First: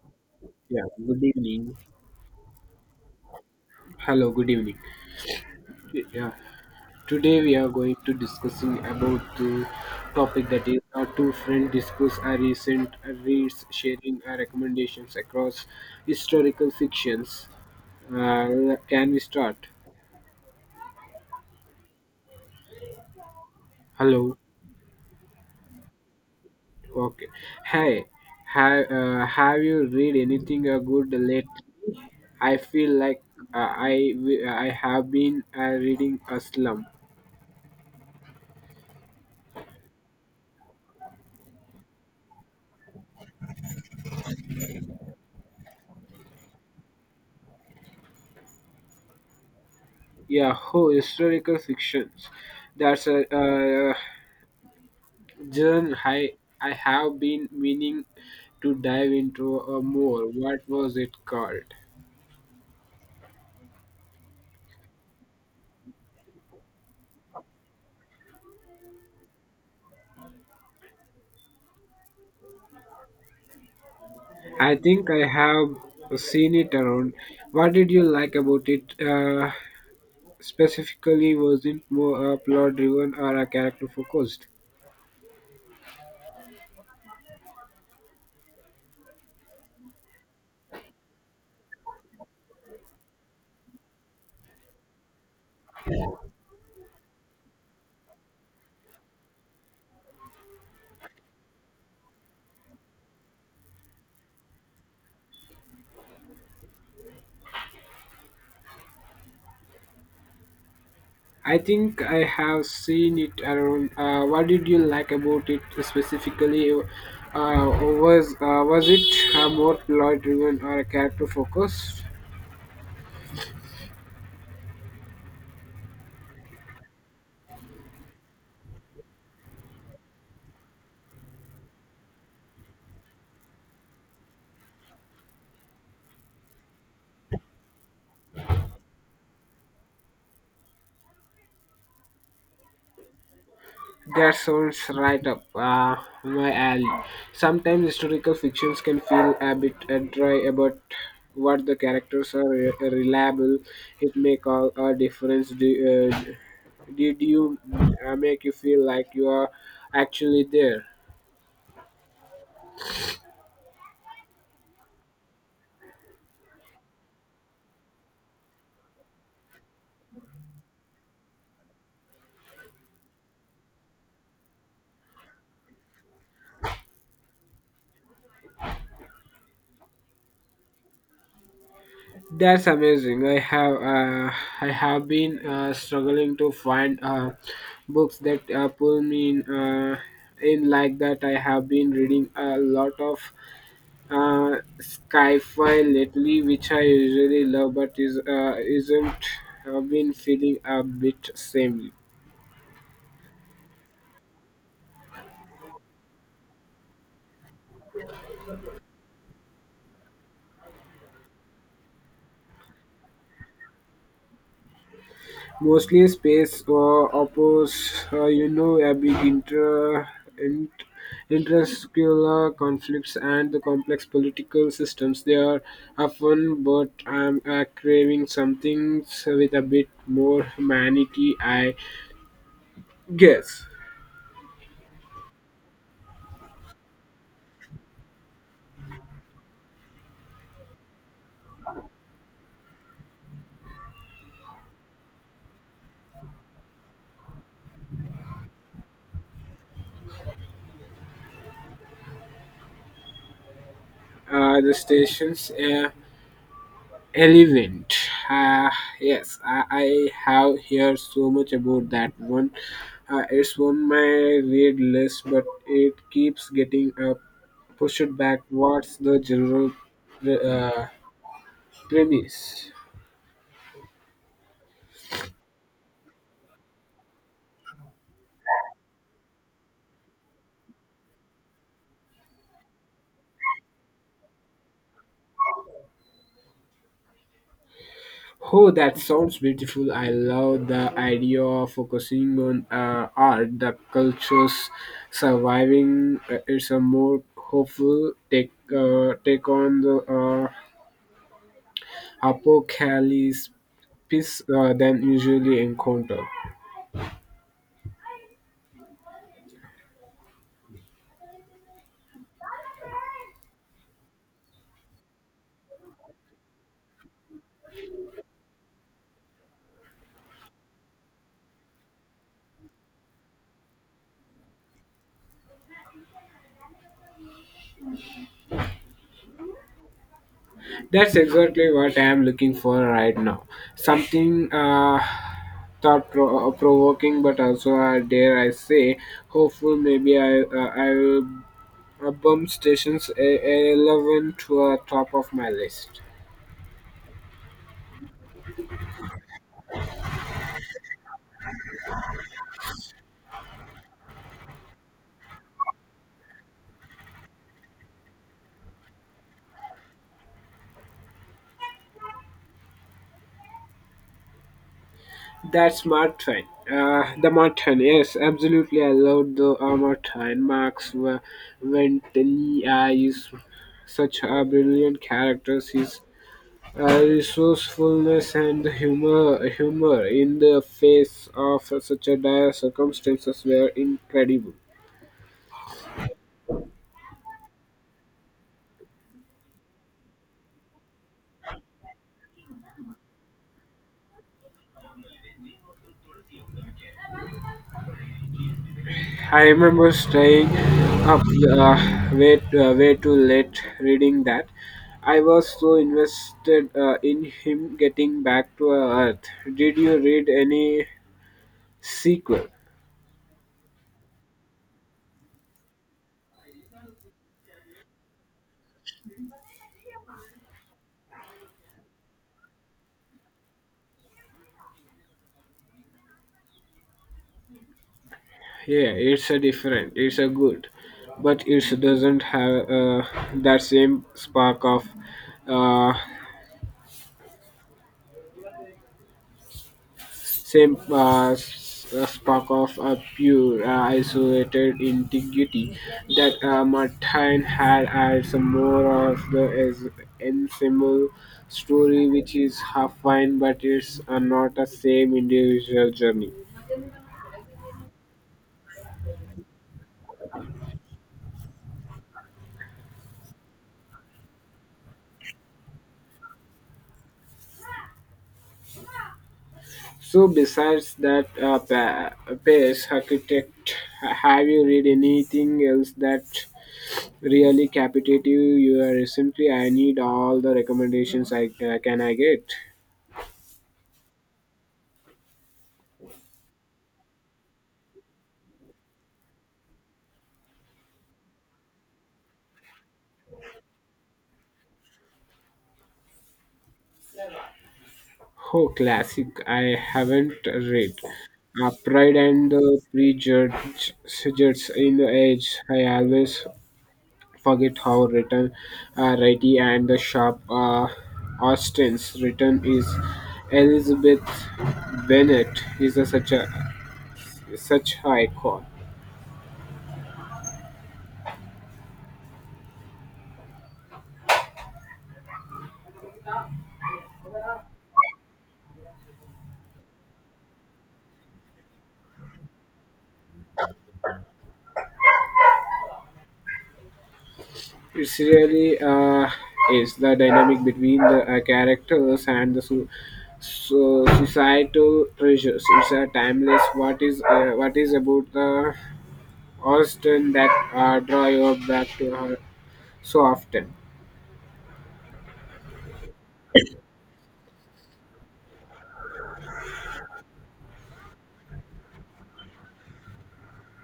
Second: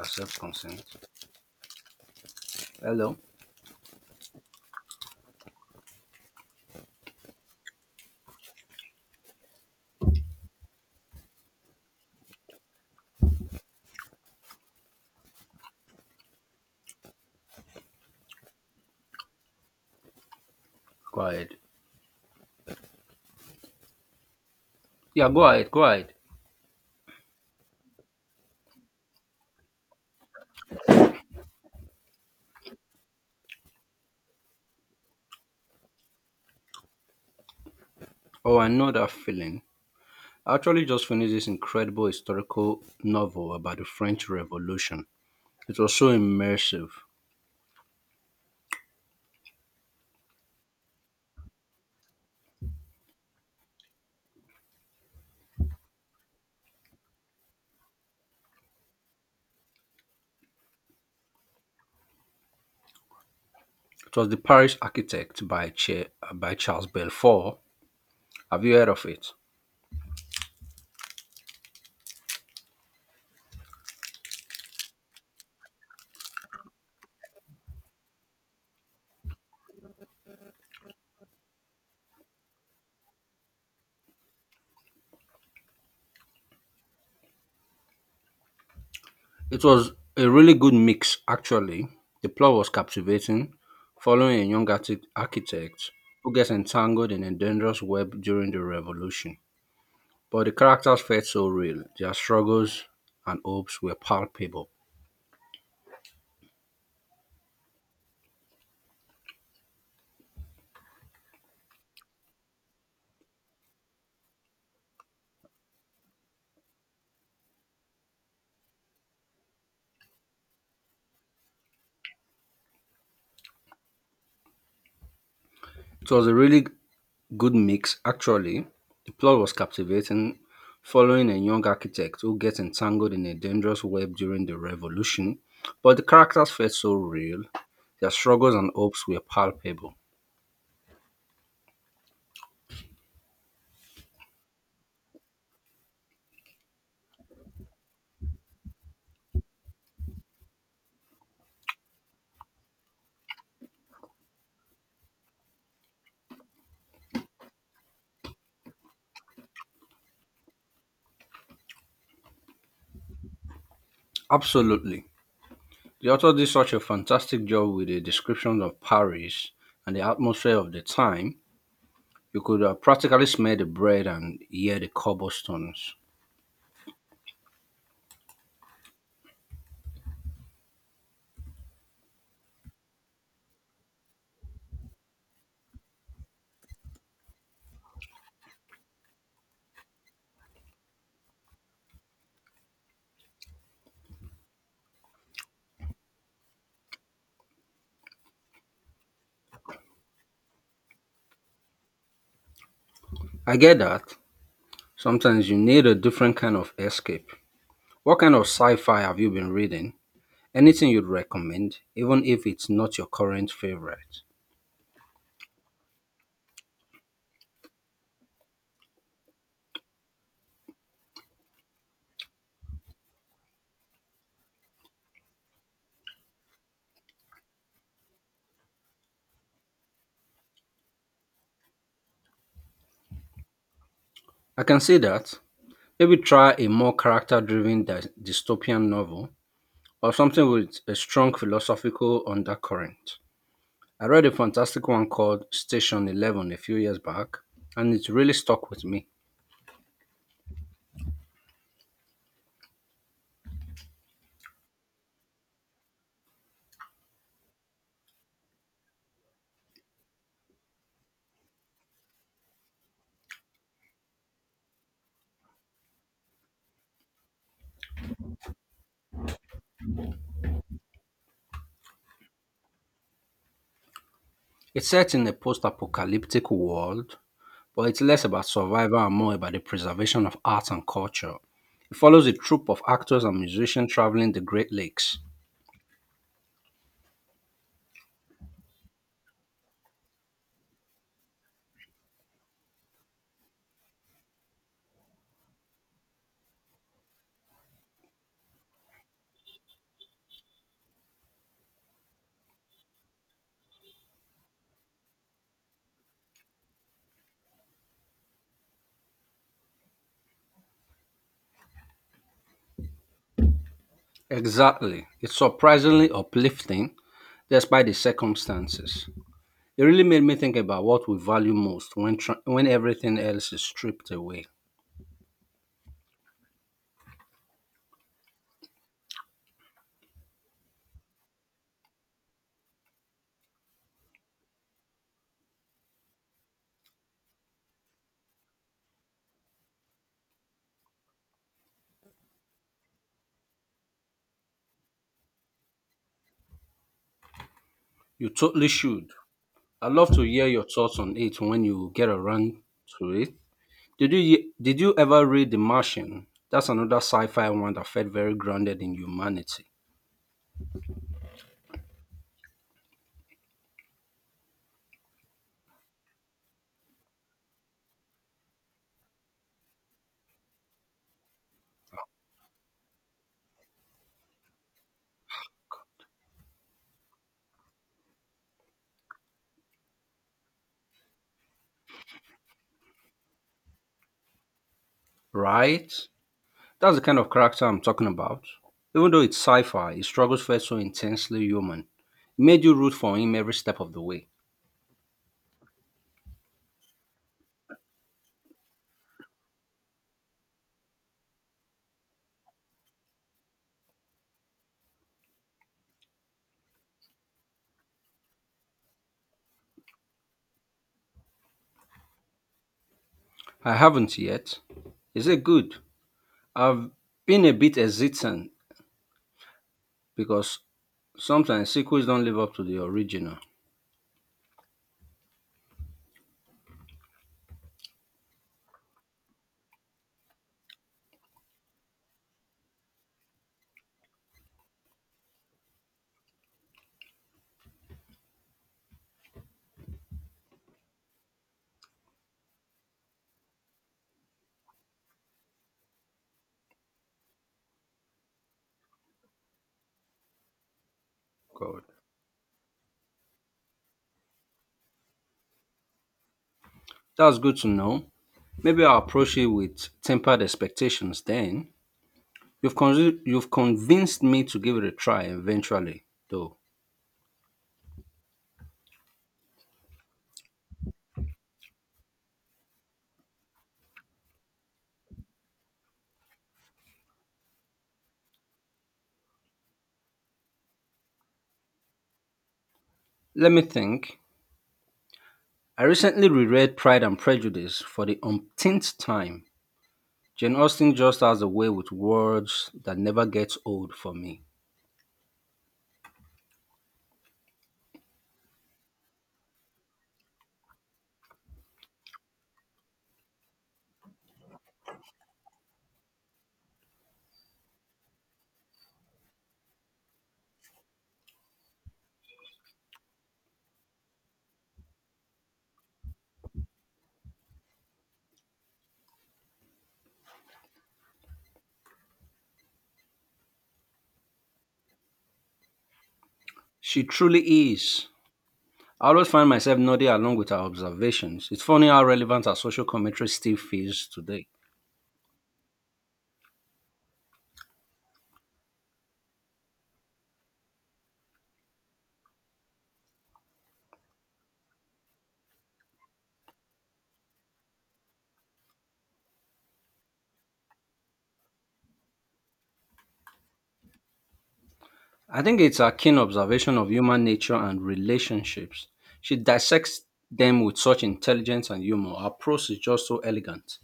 Accept Yeah, consent. good evening. Hello? Hello, good evening. Yeah, today we are going to discussing about the topic that is our two friend discuss our recent reads, sharing our recommendations across historical fictions. Can we start? Go ahead. Hello. Yeah, go ahead, go ahead. Okay. Hey, have you read anything good late? I feel like uh, I I have been reading a slum. Oh, I know that feeling. I actually just finished this incredible historical novel about the French Revolution. It was so immersive. Yeah, oh, historical fictions. That's a genre I have been meaning to dive into more. What was it called? It was The Paris Architect by, by Charles Belfort. Have you heard of it? I think I have seen it around. What did you like about it? Specifically, was it more plot driven or a character focused? It was a really good mix, actually. The plot was captivating, following a young architect who gets entangled in a dangerous web during the revolution. But the characters felt so real, their struggles and hopes were palpable. I think I have seen it around. What did you like about it specifically? Was it more plot driven or character focused? It was a really good mix, actually. The plot was captivating, following a young architect who gets entangled in a dangerous web during the revolution. But the characters felt so real, their struggles and hopes were palpable. That sounds right up my alley. Sometimes historical fictions can feel a bit dry about what the characters are reliable. It make all a difference. Uh, did you make you feel like you are actually there? Absolutely. The author did such a fantastic job with the description of Paris and the atmosphere of the time. You could practically smell the bread and hear the cobblestones. That's amazing. I have been struggling to find books that pull me in like that. I have been reading a lot of sci-fi lately, which I usually love, but is isn't have been feeling a bit samey. I get that. Sometimes you need a different kind of escape. What kind of sci fi have you been reading? Anything you'd recommend, even if it's not your current favorite? Mostly space or oppose, you know, a big int, intrascular conflicts and the complex political systems. They are often, but I'm craving something with a bit more humanity, I guess. I can see that. Maybe try a more character driven dystopian novel or something with a strong philosophical undercurrent. I read a fantastic one called Station 11 a few years back, and it really stuck with me. The stations, yeah. Elephant. Uh, yes, I have heard so much about that one. It's on my read list, but it keeps getting pushed back. What's the general uh, premise? It's set in a post apocalyptic world, but it's less about survival and more about the preservation of art and culture. It follows a troupe of actors and musicians traveling the Great Lakes. Oh, that sounds beautiful. I love the idea of focusing on art, the cultures surviving. It's a more hopeful take on the apocalypse than usually encounter. Exactly. It's surprisingly uplifting despite the circumstances. It really made me think about what we value most when, when everything else is stripped away. That's exactly what I am looking for right now. Something thought provoking, but also, dare I say, hopeful. Maybe I will bump stations 11 to the top of my list. You totally should. I'd love to hear your thoughts on it when you get around to it. Did you did you ever read The Martian? That's another sci-fi one that felt very grounded in humanity, That's Martin. The Martin, yes, absolutely. I loved the Martin. Ventani is such a brilliant character. His resourcefulness and humor in the face of such a dire circumstances were incredible. right? That's the kind of character I'm talking about. Even though it's sci fi, his struggles felt so intensely human. It made you root for him every step of the way. I remember staying up way too late reading that. I was so invested in him getting back to Earth. Did you read any sequel? I haven't yet. Is it good? I've been a bit hesitant because sometimes sequels don't live up to the original. Yeah, it's a different. It's a good, but it doesn't have that same spark of uh, spark of a pure, isolated integrity that Martin had as more of the as ensemble God. story, which is half fine, but it's not a same individual journey. That's good to know. Maybe I'll approach it with tempered expectations then. You've convinced me to give it a try eventually, though. So, besides that pace architect, have you read anything else that really captivated you? You are recently. I need all the recommendations I can I get. Let me think. I recently reread Pride and Prejudice for the umpteenth time. Jane Austen just has a way with words that never gets old for me. Oh, classic. I haven't read. Pride and the Prejudice suggests in the age. I always forget how written, righty and the sharp Austin's written is. Elizabeth Bennet is such a such icon. She truly is. I always find myself nodding along with her observations. It's funny how relevant her social commentary still feels today. It's really is the dynamic between the characters and the so societal pressures. It's a timeless. What is about the Austin that draw you back to her so often? I think it's her keen observation of human nature and relationships. She dissects them with such intelligence and humor. Her prose is just so elegant.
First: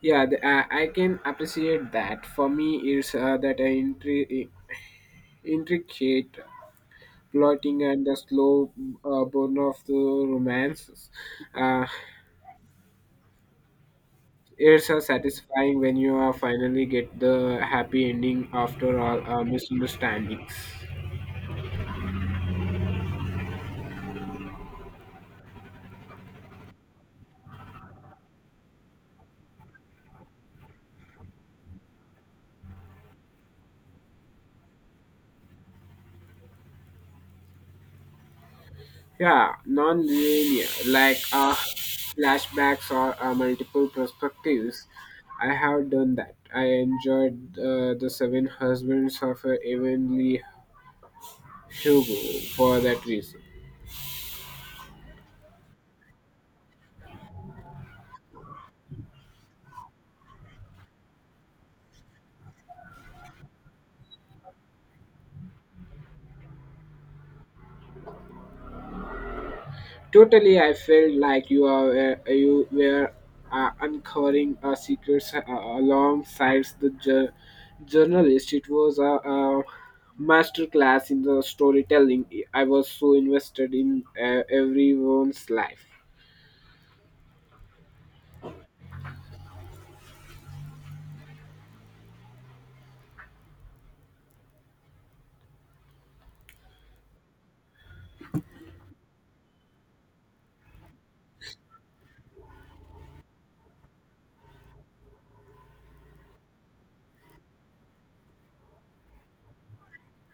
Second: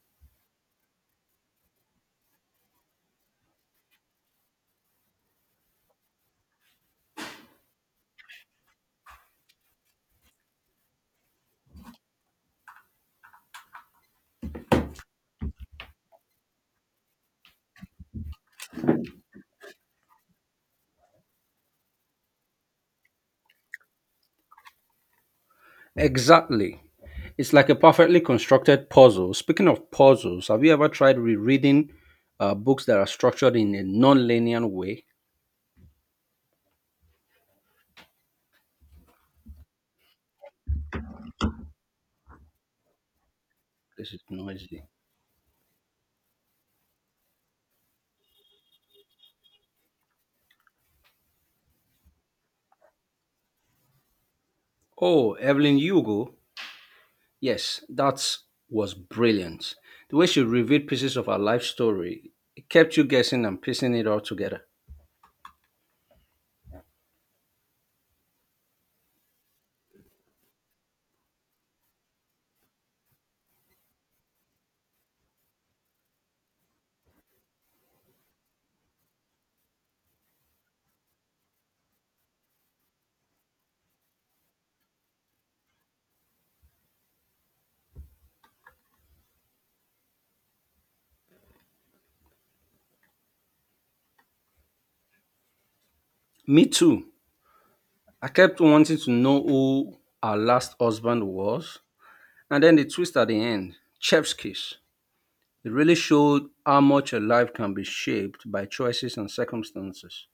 Yeah, I can appreciate that. For me, it's intricate plotting and the slow burn of the romances. Uh, It's satisfying when you finally get the happy ending after all misunderstandings. Exactly. It's like a perfectly constructed puzzle. Speaking of puzzles, have you ever tried rereading books that are structured in a non-linear way? Yeah, non-linear, like flashbacks or multiple This is noisy. perspectives. I have done that. I enjoyed the Seven Husbands of Evenly Hugo for that reason. Oh, Evelyn Hugo. Yes, that was brilliant. The way she revealed pieces of her life story, it kept you guessing and piecing it all together. Totally, I felt like you were uncovering a secret alongside the journalist. It was a masterclass in the storytelling. I was so invested in everyone's life. Me too. I kept wanting to know who her last husband was. And then the twist at the end, Chef's kiss. It really showed how much a life can be shaped by choices and circumstances.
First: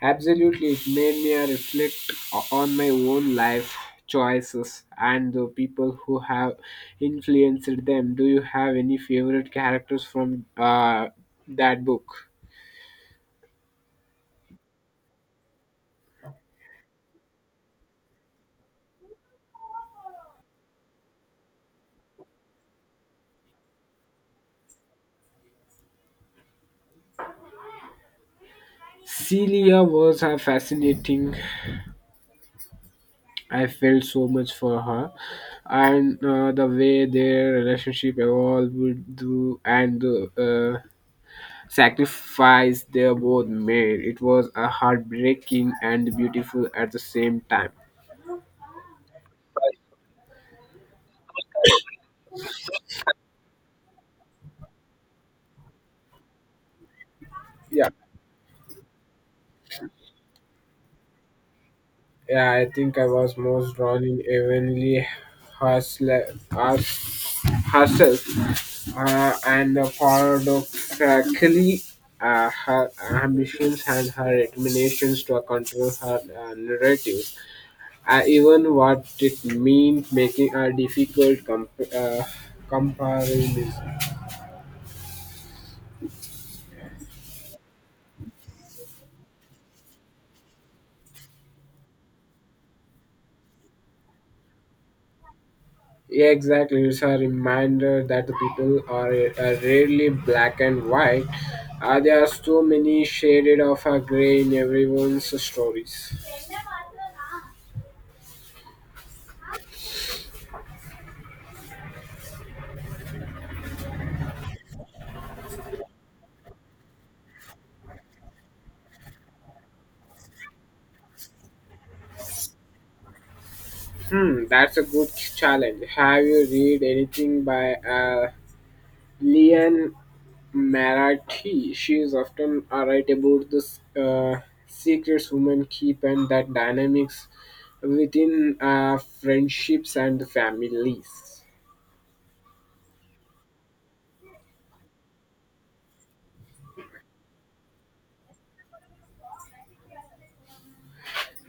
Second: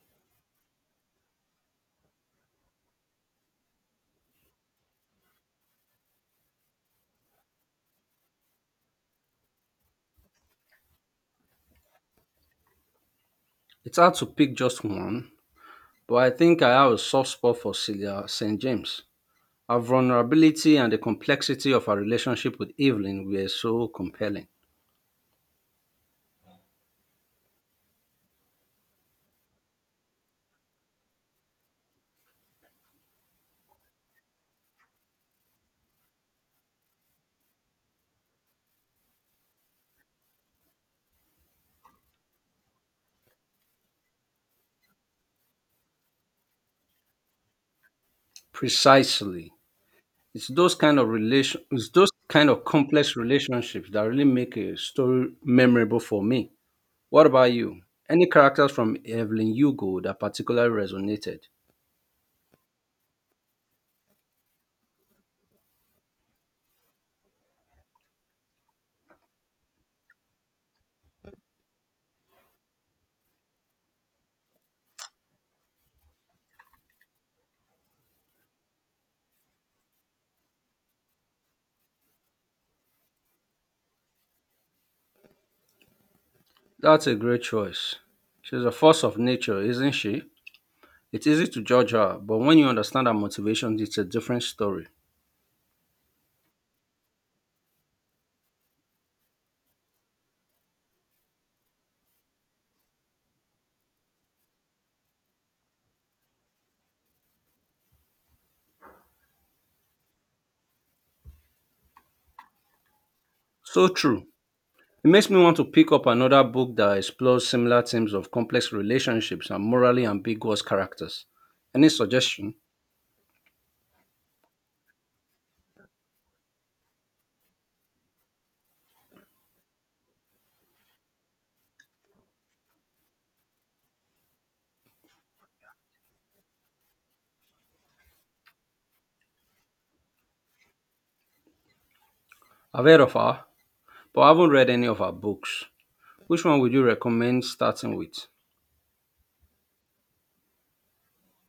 Absolutely, it made me reflect on my own life choices and the people who have influenced them. Do you have any favorite characters from that book? It's hard to pick just one, but I think I have a soft spot for Celia St. James. Her vulnerability and the complexity of her relationship with Evelyn were so compelling. Celia was fascinating. I felt so much for her, and the way their relationship evolved would do, and the sacrifice they both made. It was a heartbreaking and beautiful at the same time. Precisely. It's those kind of complex relationships that really make a story memorable for me. What about you? Yeah. Any characters from Evelyn Hugo that particularly resonated? Yeah, I think I was most drawn in Evenly Hustle- Hus- Hustle and the paradoxically her ambitions and her determinations to control her narratives, even what it meant making a difficult comparison. That's a great choice. She's a force of nature, isn't she? It's easy to judge her, but when you understand her motivations, it's a different story. Yeah, exactly. It's a reminder that the people are rarely black and white. There are so many shaded of a gray in everyone's stories. So true. It makes me want to pick up another book that explores similar themes of complex relationships and morally ambiguous characters. Any suggestion? Hmm, that's a good challenge. Have you read anything by Leon Marathi? She is often right about the uh, secrets women keep and that dynamics within friendships and families. I've heard of her, but I haven't read any of her books. Which one would you recommend starting with?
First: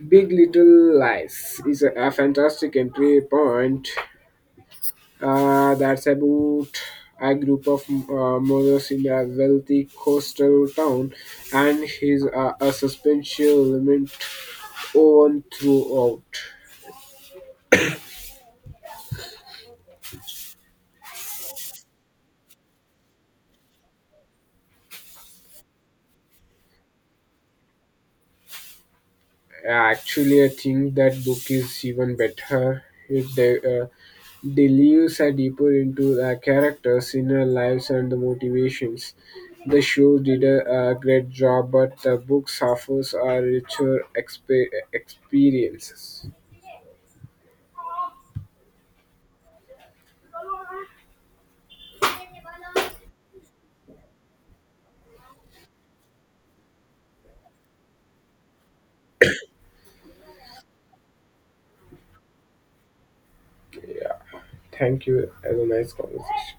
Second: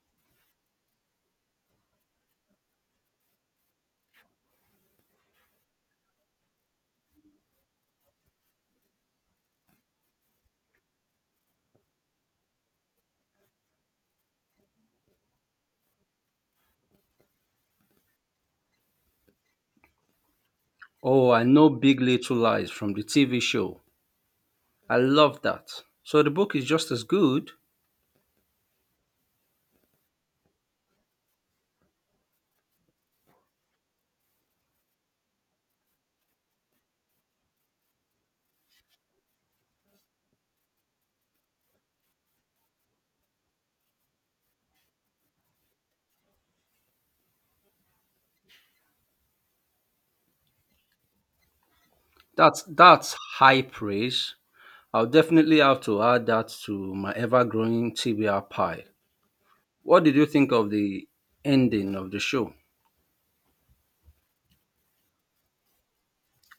Big Little Lies is a fantastic entry point that's about a group of mothers in a wealthy coastal town and his a suspension element on throughout. Oh, I know Big Little Lies from the TV show. I love that. So the book is just as good. Actually, I think that book is even better. It delves a deeper into the characters' inner lives and the motivations. The show did a great job, but the book offers a richer experiences. That's high praise. I'll definitely have to add that to my ever growing TBR pile. What did you think of the ending of the show? Yeah. Thank you. Have a nice conversation.